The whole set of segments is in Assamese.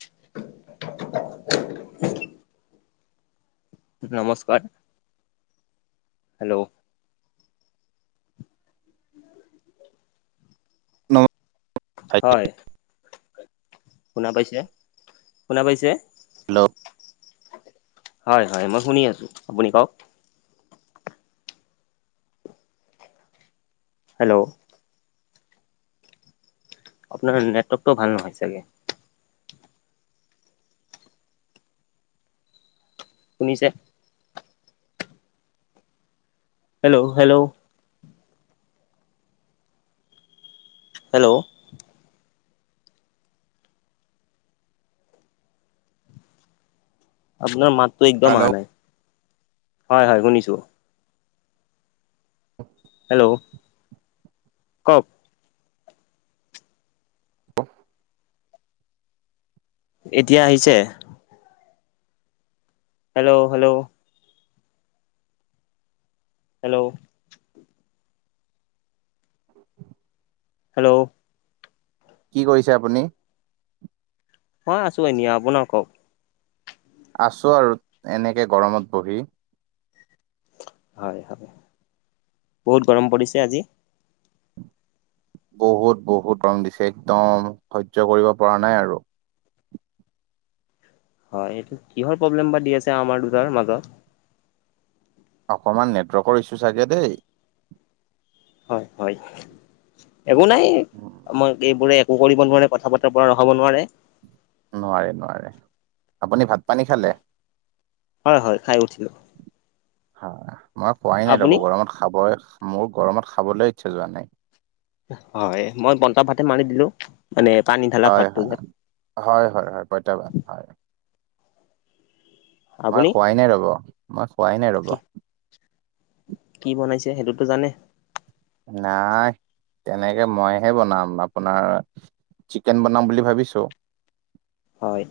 [unintelligible] নমস্কাৰ হেল্ল'। নম হয়। শুনা পাইছে? শুনা পাইছে? হেল্ল'। হয় হয় মই শুনি আছো আপুনি কওঁক। হেল্ল' আপোনাৰ নেটৰ্কটোও ভাল নহয় চাগে? শুনিছে হেল্ল' হেল্ল' হেল্ল' আপোনাৰ মাতটো একদম অহা নাই। হয় হয় শুনিছো হেল্ল' কওঁক এতিয়া আহিছে হেল্ল' হেল্ল' হেল্ল' [inaudible] হেল্ল' কি কৰিছে আপুনি? মই আছো এনে। আপোনাৰ কওঁক, আছোঁ আৰু এনেকে গৰমত বহি। হয় হয় বহুত গৰম পৰিছে আজি। বহুত বহুত ৰং দিছে একদম সহ্য কৰিব পৰা নাই আৰু। হয় এইটো কিহৰ প্ৰব্লেম বা দি আছে আমাৰ দুটাৰ মাজত, অকণমান নেটৱৰ্কৰ ইছু চাগে দেই। হয় হয় একো নাই আমাৰ এইবোৰে ক কৰিব নোৱাৰে কথা বতাৰ পৰা ৰখাব নোৱাৰে। নোৱাৰে নোৱাৰে। আপুনি ভাত পানী খালে? হয় হয় খাই উঠিলো। হয় মই খুৱাই নাই আপুনি ৰব গৰমত খাব মোৰ গৰমত খাবলৈ ইচ্ছা যোৱা নাই। হয় মই পন্তা ভাতে মাৰি দিলো। মানে পানী ঢালা হয় ভাতটো যে হয় হয় হয় হয় প‌ইতাভাত হয় মই আপুনি খোৱাই নাই ৰ'ব মই খোৱাই নাই ৰ'ব। কি কি বনাইছে সেইটোতো জানে নাই তেনেকে মইহে বনাম আপোনাৰ চিকেন বনাম বুলি ভাবিছো হয়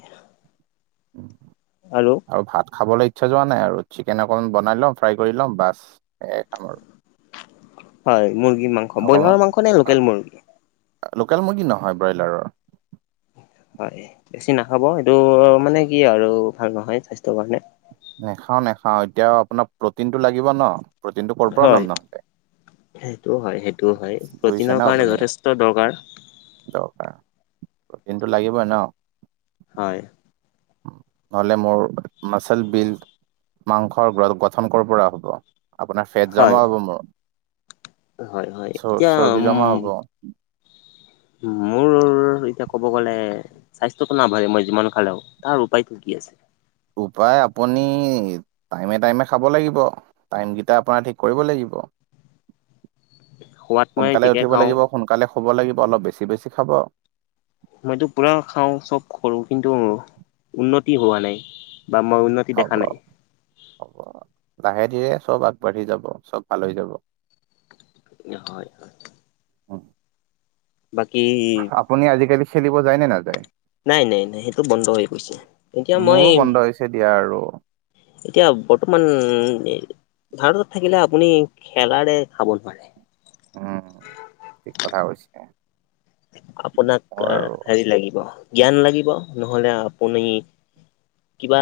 আৰু ভাত খাবলৈ ইচ্ছা যোৱা নাই আৰু চিকেন অকণমান বনাই লওঁ ফ্ৰাই কৰি লওঁ বাছ সেয়াই খাম আৰু হয় মুৰ্গী মাংস অকমান ব্ৰইলাৰৰ মাংস নে লোকেল মুৰ্গী? লোকেল মুৰ্গী নহয় ব্ৰইলাৰৰ। হয় বেছি নাখাব এইটো মানে কি আৰু ভাল নহয় স্বাস্থ্যৰ কাৰণে। নেখাওঁ নেখাওঁ এতিয়াও আপোনাৰ প্ৰটিন টো লাগিব ন, প্ৰটিনটো ক'ৰ পৰা হয় ল'ম নহলে সেইটো হয় সেইটো হয় বুজিছে ন প্ৰটিনৰ কাৰণে আপুনি যথেষ্ট দৰকাৰ। দৰকাৰ প্ৰটিনটো লাগিবই ন। হয় নহ'লে মোৰ মাচেল বিল্ড মাংস ণ্ডৰা গঠন কৰিব পৰা হ'ব, আপোনাৰ ফেট হয় জমা হ'ব মোৰ। হয় হয় এতিয়া চৰ্বি উম জমা হ'ব মোৰ এতিয়া কব গলে স্বাস্থ্যটো নাভাবে মই যিমান খালেও। তাৰ উপায়তটো কি আছে? উপায় আপুনি টাইমে টাইমে খাব লাগিব। টাইম কেইটা আপোনাৰ ঠিক কৰিব লাগিব। ক খোৱাত মই সোনকালে ঠিকে উঠিব খাওঁ লাগিব সোনকালে। শুৱ লাগিব অলপ বেছি বেছি খাব। মইতো পুৰা খাওঁ চব কৰো কিন্তু উন্নতি হোৱা নাই। বা মই উন্নতি হ'ব দেখা নাই। এ চব আগবাঢ়ি যাব চব ভাল হৈ যাব হয় হয় অ আপুনি আজিকালি খেলিব যায় নে নাযায় নাই নাই নাই সেইটো বন্ধ হৈ গৈছে এতিয়া মই মোৰো বন্ধ হৈছে দিয়া আৰু এতিয়া বৰ্তমান উম ভাৰতত থাকিলে আপুনি খেলাৰে খাব নোৱাৰে উম ঠিক কথা কৈছে আপোনাক মোৰ আৰু হেৰি লাগিব জ্ঞান লাগিব ব নহলে আপুনি কিবা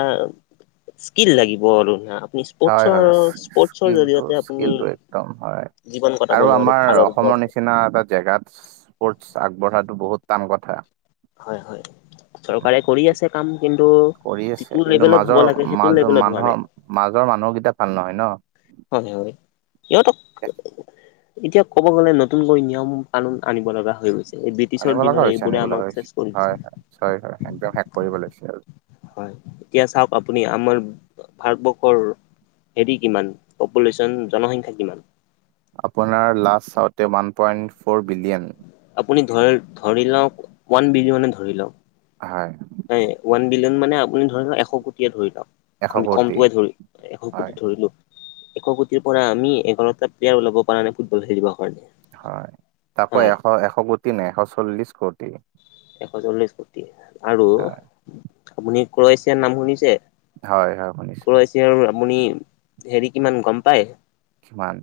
স্কিল লাগিব আৰু ন হয় হয় স্কিলটো আপুনি স্কিলটো একদম হয় জীৱন কটাব আৰু নোৱাৰে আমাৰ ভাৰতবৰ্ষ অসমৰ নিচিনা এটা জেগাত আগবঢ়াতটো বহুত টান কথা হয় হয় চৰকাৰে কৰি আছে কাম কিন্তু কৰি যিটো আছে কিন্তু লেভেলত হ'ব মাজৰ লাগে সেইটো মাজ লেভেলত হোৱা নাই। মানুহৰ মাজৰ মানুহকেইটা ভাল নহয় ন হয় হয় ইহঁতক এতিয়া ক'ব গ'লে নতুনকৈ নিয়ম কানুন আনিব লগা হৈ গৈছে এই ব্ৰিটিছৰ আনিব লগা দিনৰ হৈছে এইবোৰে আনিব আমাক লগা হৈছে চেচ কৰি দিছে। হয় হয় হয় হয় একদম শেষ কৰিব লৈছে আৰু হয় এতিয়া চাওক আপুনি আমাৰ ভাৰতবৰ্ষৰ হেৰি কিমান পপুলেশ্যন জনসংখ্যা কিমান আপোনাৰ লাষ্ট চাওঁতে ওৱান পইণ্ট ফ'ৰ বিলিয়ন আপুনি ধৰি লওক ওৱান বিলিয়নে ধৰি লওঁক হয় হয় ওৱান বিলিয়ন মানে আপুনি ধৰি লক এশ কোটিয়ে ধৰি এশ লওক আমি কোটি কমটোৱাই ধৰি এশ হয় কোটিত ধৰিলো এশ কোটিৰ পৰা আমি এঘাৰটা প্লেয়াৰ ওলাব পৰা নাই ফুটবল খেলিব হয় তাকো এশ এশ কোটি নে এশ চল্লিশ কোটি এশ চল্লিশ কোটি আৰু হয় আপুনি ক্ৰয়েছিয়াৰ নাম শুনিছে হয় হয় শুনিছো ক্ৰয় আৰু আপুনি হেৰি কিমান গম পাই কিমান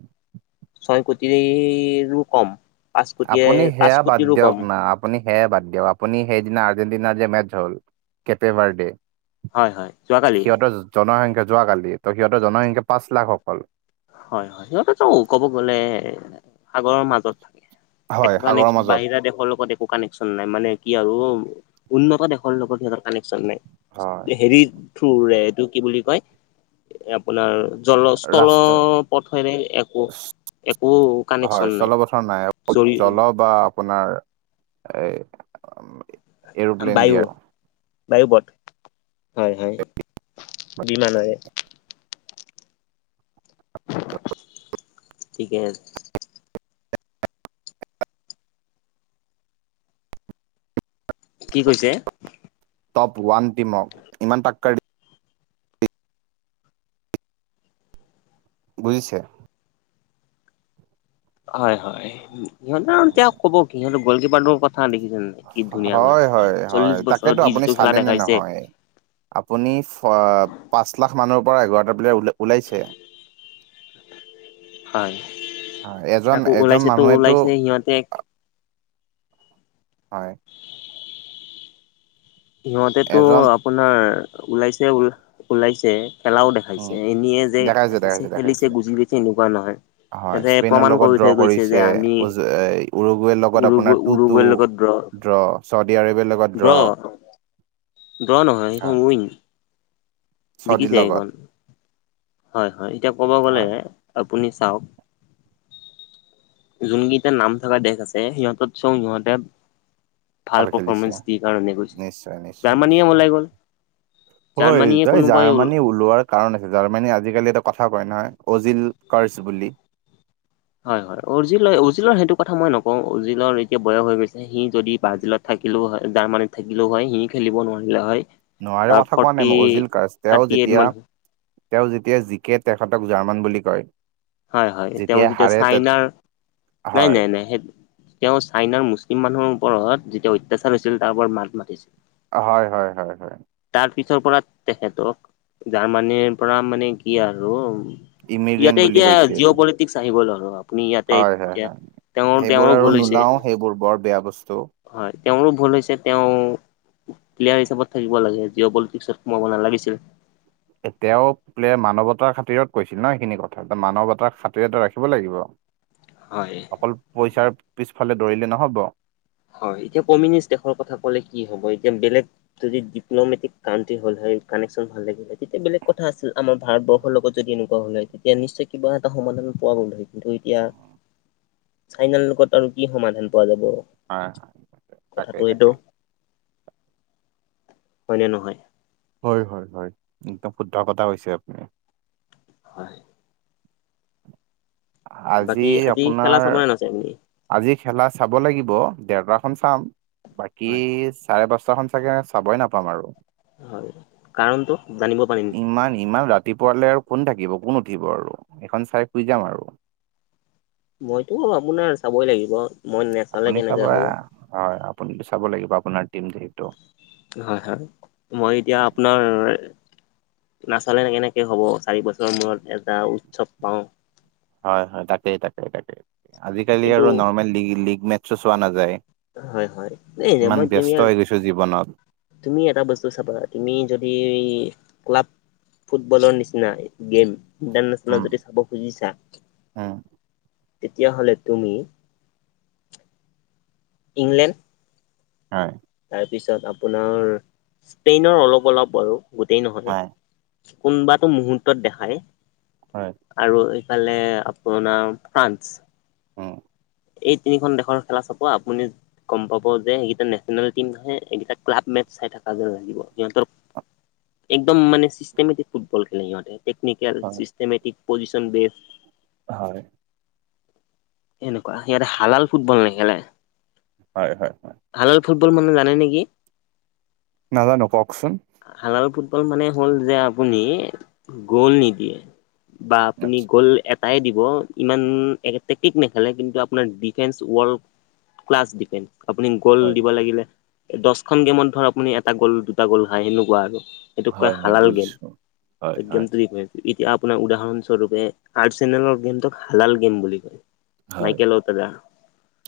কম পাঁচ কোটিয়ে আপুনি পাঁচ সেয়া বাদ কোটিৰো দিয়ক কম না আপুনি সেয়া বাদ দিয়ক আপুনি সেইদিনা আৰ্জেণ্টিনাৰ যে মেচ হ'ল কেপেভাৰডে হয় হয় যোৱাকালি সিহঁতৰ জনসংখ্যা যোৱাকালি ত সিহঁতৰ জনসংখ্যা পাঁচ লাখ অকল হয় হয় সিহঁতেত কব গ'লে সাগৰৰ মাজত হয় একো সাগৰৰ কানেকন মাজত বাহিৰা দেশৰ লগত একো কানেকশ্যন নাই মানে কি আৰু উন্নত দেশৰ লগৰ সিহঁতৰ কানেকচন নাই হয় হেৰি থ্ৰুৰে এইটো কি বুলি কয় আপোনাৰ জল সল ৰাস্তা পথ হয় ন একো হয় কানেকশ্যন নাই। চলপথাৰ নাই জৰি জল বা আপোনাৰ এৰোপ্লেন দিয়াৰ বায়ুবট হয় হয় বিমানৰে ঠিকে কি কৈছে টপ ওৱান টিমক ইমান টাক্কাৰ বুজিছে হয় হয় সিহঁতে তেওঁক ক'ব কি সিহঁতৰ গল কিপাৰ ক কথা দেখিছে কি ধুনীয়া গ'ল হয় সাৰ হয় হয় চল্লিশ বছৰত তাকেতো সি আপুনি যিটো খেলা চালে নে দেখাইছে নহয় আপুনি পাঁচ লাখ মানৰ পৰা এগাৰটা প্লেয়াৰ ওলাইছে হয় এজন তাকো এজন ওলাইছেতো মানুহেতো ওলাইছে সিহঁতে হয় সিহঁতেটো এজন আপোনাৰ ওলাইছে ওল ওলাইছে খেলাও উম দেখাইছে এনে যে দেখাইছে দেখাইছে আহিছে দেখাইছে খেলিছে গুজি গৈছে এনেকুৱা নহয় হয় সিহঁতে স্পেইনৰ প্ৰমাণ লগত কৰি ড্ৰ থৈ গৈছে কৰিছে যে আমি উৰগুৱেৰ লগত উৰুগৈ আপোনাৰ টু টু উৰুগুৱেৰ লগত ড্ৰ [unintelligible] ড্ৰ চৌদি আৰবিয়াৰ লগত ড্ৰ [unintelligible] ড্ৰ নহয় সেইখন হয় উইং চৌদিৰ জিকিছে লগত এইখন হয় হয় এতিয়া কব গ'লে হয় [unintelligible] আপুনি চাওক যোনকেইটা নাম থকা দেশ আছে সিহঁতত চও সিহঁতে ভাল পাৰফৰৰ্মেন্ঞ্চ দি কাৰণে কৈছে নিশ্চয় নিশ্চয় নিশ্চয় হয় জাৰ্মানীয়ে তাই কোনোবাই জাৰ্মানী ওলোৱাৰ কাৰণ আছে জাৰ্মানী আজিকালি এটা কথা কয় নহয় অজিল কাৰছ বুলি হয় হয় উৰ্জিলয় অৰ্জিলয় সেইটো কথা মই নক অ উজিলৰ এতিয়া বয়স হৈ গৈছে সি যদি ব্ৰাজিলত থাকিলেও হয় জাৰ্মানীত থাকিলেও হয় সি খেলিব নোৱাৰিলে হয় নোৱাৰে তাৰ কথা কোৱা ফৰ্টি নাই অজিল ক তেওঁ থাৰ্টি এইট যেতিয়া মান তেওঁ যেতিয়া জিকে তেখঁতক জাৰ্মান বুলি কয় হয় হয় তেওঁ যেতিয়া হাৰে তে চাইনাৰ নাই হয় নাই নাই সেই তেওঁ চাইনাৰ মুছলিম মানুহৰ ওপৰত যেতিয়া অত্যাচাৰ হৈছিল তাৰ ওপৰত মাত মাতিছিল হয় হয় হয় হয় তাৰ পিছৰ পৰা তেখেতক জাৰ্মানীৰ পৰা মানে কি আৰু ইয়াতে ইমিগ্ৰেণ্ট বুলি এতিয়া কৈছিল জিঅ' পলিটিক্স আহি গ'ল আৰু আপুনি ইয়াতে হয় হয় এতিয়া হয় তেওঁৰ সেইবোৰ তেওঁৰো আৰু ভুল হৈছে নোলাও সেইবোৰ বৰ বেয়া বস্তু হয় তেওঁৰো ভুল হৈছে তেওঁ প্লেয়াৰ হিচাপত থাকিব লাগে জিঅ' পলিটিক্সত সোমাব নালাগিছিল এতিয়াও পলে মানৱতাৰ খাতিৰত কৈছিল ন সেইখিনি কথা এ মানৱতাৰ খাতিৰটে ৰাখিব লাগিব [unintelligible] হয় অকল পইচাৰ পিছফালে দৌৰিলে নহ'ব হয় এতিয়া কমিউনিষ্ট দেশৰ কথা কলে কি হ'ব এতিয়া বেলেগ যদি ডিপ্ল'মেটিক কানট্ৰি হ'ল [unintelligible] কানেকন ভাল লাগে তেতিয়া বেলেগ কথা আছিল আমাৰ ভাৰতবৰ্ষৰ লগত যদি এনেকুৱা হলে তেতিয়া নিশ্চয় কিবা এটা সময়। সমাধান পোৱা গ'ল হয় কিন্তু এতিয়া চাইনাৰ লগত আৰু কি সমাধান পোৱা যাব। হ কথাটো তাকেই এইটো তাকেই। হয়নে নহয়। হয় হয় হয় একদম শুদ্ধ কথা কৈছে আপুনি। হয় আজি বাকী খেলা আপোনাৰ? চাবনে নাচাই আপুনি আজি খেলা চাব লাগিব দেৰটা খ চাম বাকী হয় চাৰে পাঁচ। চ সচ চাবই নাপাম আৰু। হয় কাৰণটো জানিব পাৰিম [unintelligible] ইমান ইমান ৰাতিপুৱালৈ আৰু। কোন থাকিব কোন উঠিব আৰু এইখন চাই শুই যাম আৰু। মইতো আপোনাৰ চাবই লাগিব? মই নেচালে আপুনি চাব কেনেকে হয় হ'ব আপুনটো চাব লাগিব আপোনাৰ টিম যিহেতু। হয় হয় মই এতিয়া আপোনাৰ। নাচলে এনে কেনেকে হ'ব চাৰি বছৰৰ মূৰত এটা উৎসৱ পাওঁ। হয়, হয়, তাকেই তাকেই তাকেই। আজিকালি কিন্তু আৰু নৰ্মেল লীগ মেচো চোৱা নাযায়। হয় হয় ন নাই ইমান মই তুমি ব্যস্ত আৰু। হৈ গৈছো জীৱনত। তুমি এটা বস্তু চাবা তুমি যদি। ক্লাব ফুটবলৰ নিচিনা গেম। ইণ্টাৰনেশ্যনেল উম, যদি চাব খুজিছা। উম, তেতিয়াহলে তুমি ইংলেণ্ড। হয় পিছত আপোনাৰ স্পেইনৰ অলপ অলপ আৰু গোতেই হয়, নহয়। কোনোবাতটো মুহুৰ্তত দেখায় হয়, আৰু। সিফালে আপ ন ফ্ৰানস। [unintelligible] অ এই তিনিখন দেশৰ খেলা চাপ আপুনি গম পাব যে সেইকেইটা নে। টম নে এইকেইটা ক্লাব মেট চাই থকা যে লাগিব সিহঁতৰ। একদম মানে চিষ্টেমেটিক ফুটবল খেলে ইহতে। পিকনিকেল হয়, চিষ্টেমেটিক পজিশন বে। হয় এনেকুৱা ইতে হালাল ফুটবল নেখেলে। হয় হয় হয়। হালাল ফুটবল মানে জানে নেকি। নাজানো কওকচোন। হালাল ফুটবল মানে হ'ল যে আপুনি গ'ল নিদিয়ে বা আপুনি আচ্ছা গ'ল। তাই দিব ইমান একে। টেকিক নেখে কিন্তু আপোনাৰ ডিফেন্স ৱৰ্ল্ড ক্লাছ ডিফেন্স। আপুনি গ'ল হয় দিব লাগিলে দহখন গেমত ধৰ আপুনি এটা গ'ল দুটা গ'ল খায় সেনেকুৱা আৰু। এইটো কয় হয় হয় হালাল গেম বুজিছো। ত হয় হয় গেমটো দি। এতিয়া আপোনাৰ উদাহৰণস্বৰূপে আৰচনএলৰ গেমটোক হালাল গেম বুলি কয়। [unintelligible] হয় মাইকেল অতাদা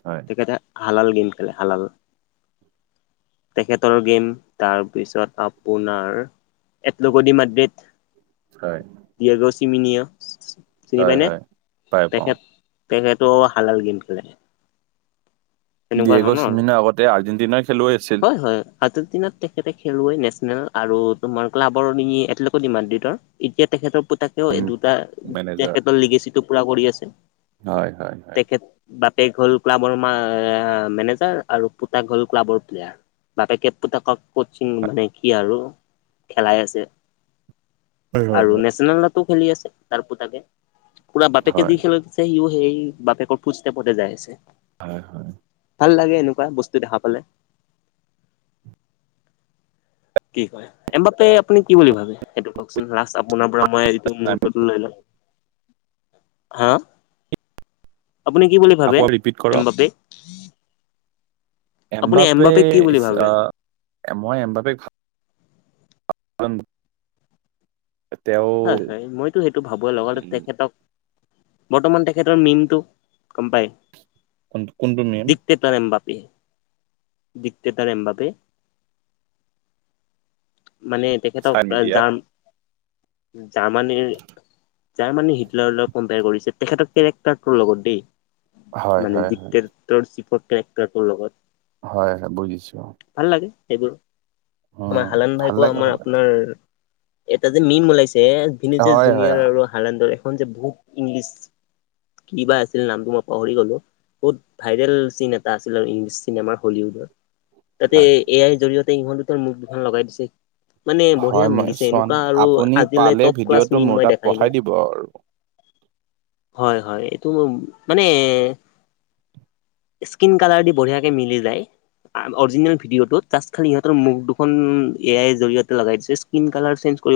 হয় তে কতে হালাল গেম খালে হালাল। তেখেতৰ গেম তাৰ পিছত আপোনাৰ? এল গ দিম্ৰত। হয় কিমিনিয়। হয় হয় তাই পাওঁ। তেখেতো হালাল গেম খেলে। দ তেনেকুৱা এগ ধৰণৰ চিমিনা আগতে আৰ্জেণ্টিনাৰ খেলুৱৈ আ। হয় হয় আজিৰ দিনত তেখেতে খেলুৱৈ নেচনেল আৰু তোমাৰ ক্লাবৰ নি একেলগতে ডিমাণ্ড দিয়ে টো। তেখেতৰ পোতাকেও দুটা মেনেজাৰ তেখেতৰ লিগেচিটো পুৰা কৰি আছে। হয় হয়। তেখেত বাপেক হ'ল ক্লাবৰ ম মেনেজাৰ আৰু পুতাক হ'ল ক্লাবৰ য় বাপেকে পুতাক কচিং মানে কি আৰু খেলাই আছে। হয় হয় আৰু হয় নেচনেলাতো খেলি আছে তাৰ পুতাকে পুৰা বাপেকে যি হয় খেল আছে সিও সেই বাপেকৰ ফুজ টেপতে যাই আছে হয় হয় ভাল লাগে এনেকুৱা বস্তু দেখা পালে কি কয় এমবাপ আপুনি কি বুলি ভাবে [unintelligible] সেইটো কওকচোন লাষ্ট আপোনাৰ পৰা মই এইটো মুহৰ্তত লৈ লম হা আপুনি কি বুলি ভাবে আকৌ ৰিপিট কৰক এম বাপেই এমবাপে কি বুলি ভাবে আহ মই এমবাপে অম হয় হয় মইতো সেইটো ভাবোৱে লগতে উম তেখেতক বৰ্তমান তেখেতৰ মীমটো গম পায় কোনটো মিম দিগটটাৰম এম বাপে [unintelligible] মানে তেখেতক চাই মিডিয়াত জাৰ জাৰ্মানীৰ জাৰ্মানী হিটলাৰ লৈ কম্পেয়াৰ কৰিছে তেখেতৰ কেৰেক্টাৰটোৰ লগত দেই হয় মানে হয় দিগ হয় কেৰ চিপ কেৰেক্টাৰটোৰ লগত হয় হয় বুজিছো ভাল লাগে সেইবোৰ উম আমাৰ হালান ভাল ভাইকোৱা লাগে আমাৰ ভাল লাগে আপোনাৰ এটা যে মীন মোল যে ভ হয় হয় জুনিয়ৰ আৰু হলেণ্ডৰ এখন যে বহুত ইংলিছ কি বা আছিল নামটো মই পাহৰি গলো। বহুত ভাইৰেল চিন এটা আছিল আৰু ইংলিছ চিনেমাৰ হলিউডৰ। তাতে হয়। এয়ইৰ জৰিয়তে ইহত দু মুখ দুখনান লগাই দিছে মানে বঢ়িয়া হয় মই মিলিছে চোৱা এনেকুৱা নাই আৰু আপুনি পালে টপ ক্লাছ ভিডিঅ'টো মিম মোৰ মই তাত দেখাই পঠাই নাই। দিব হয় হয় এইটো মানে। স্কিন কালাৰ দি বঢ়িয়াকে মিলি যায়। অজিনেল ভিদিও টোত সিহঁতৰ মুখ দুখন এ আইৰ জৰিয়তে লগাই দিছে স্কিন কালৰ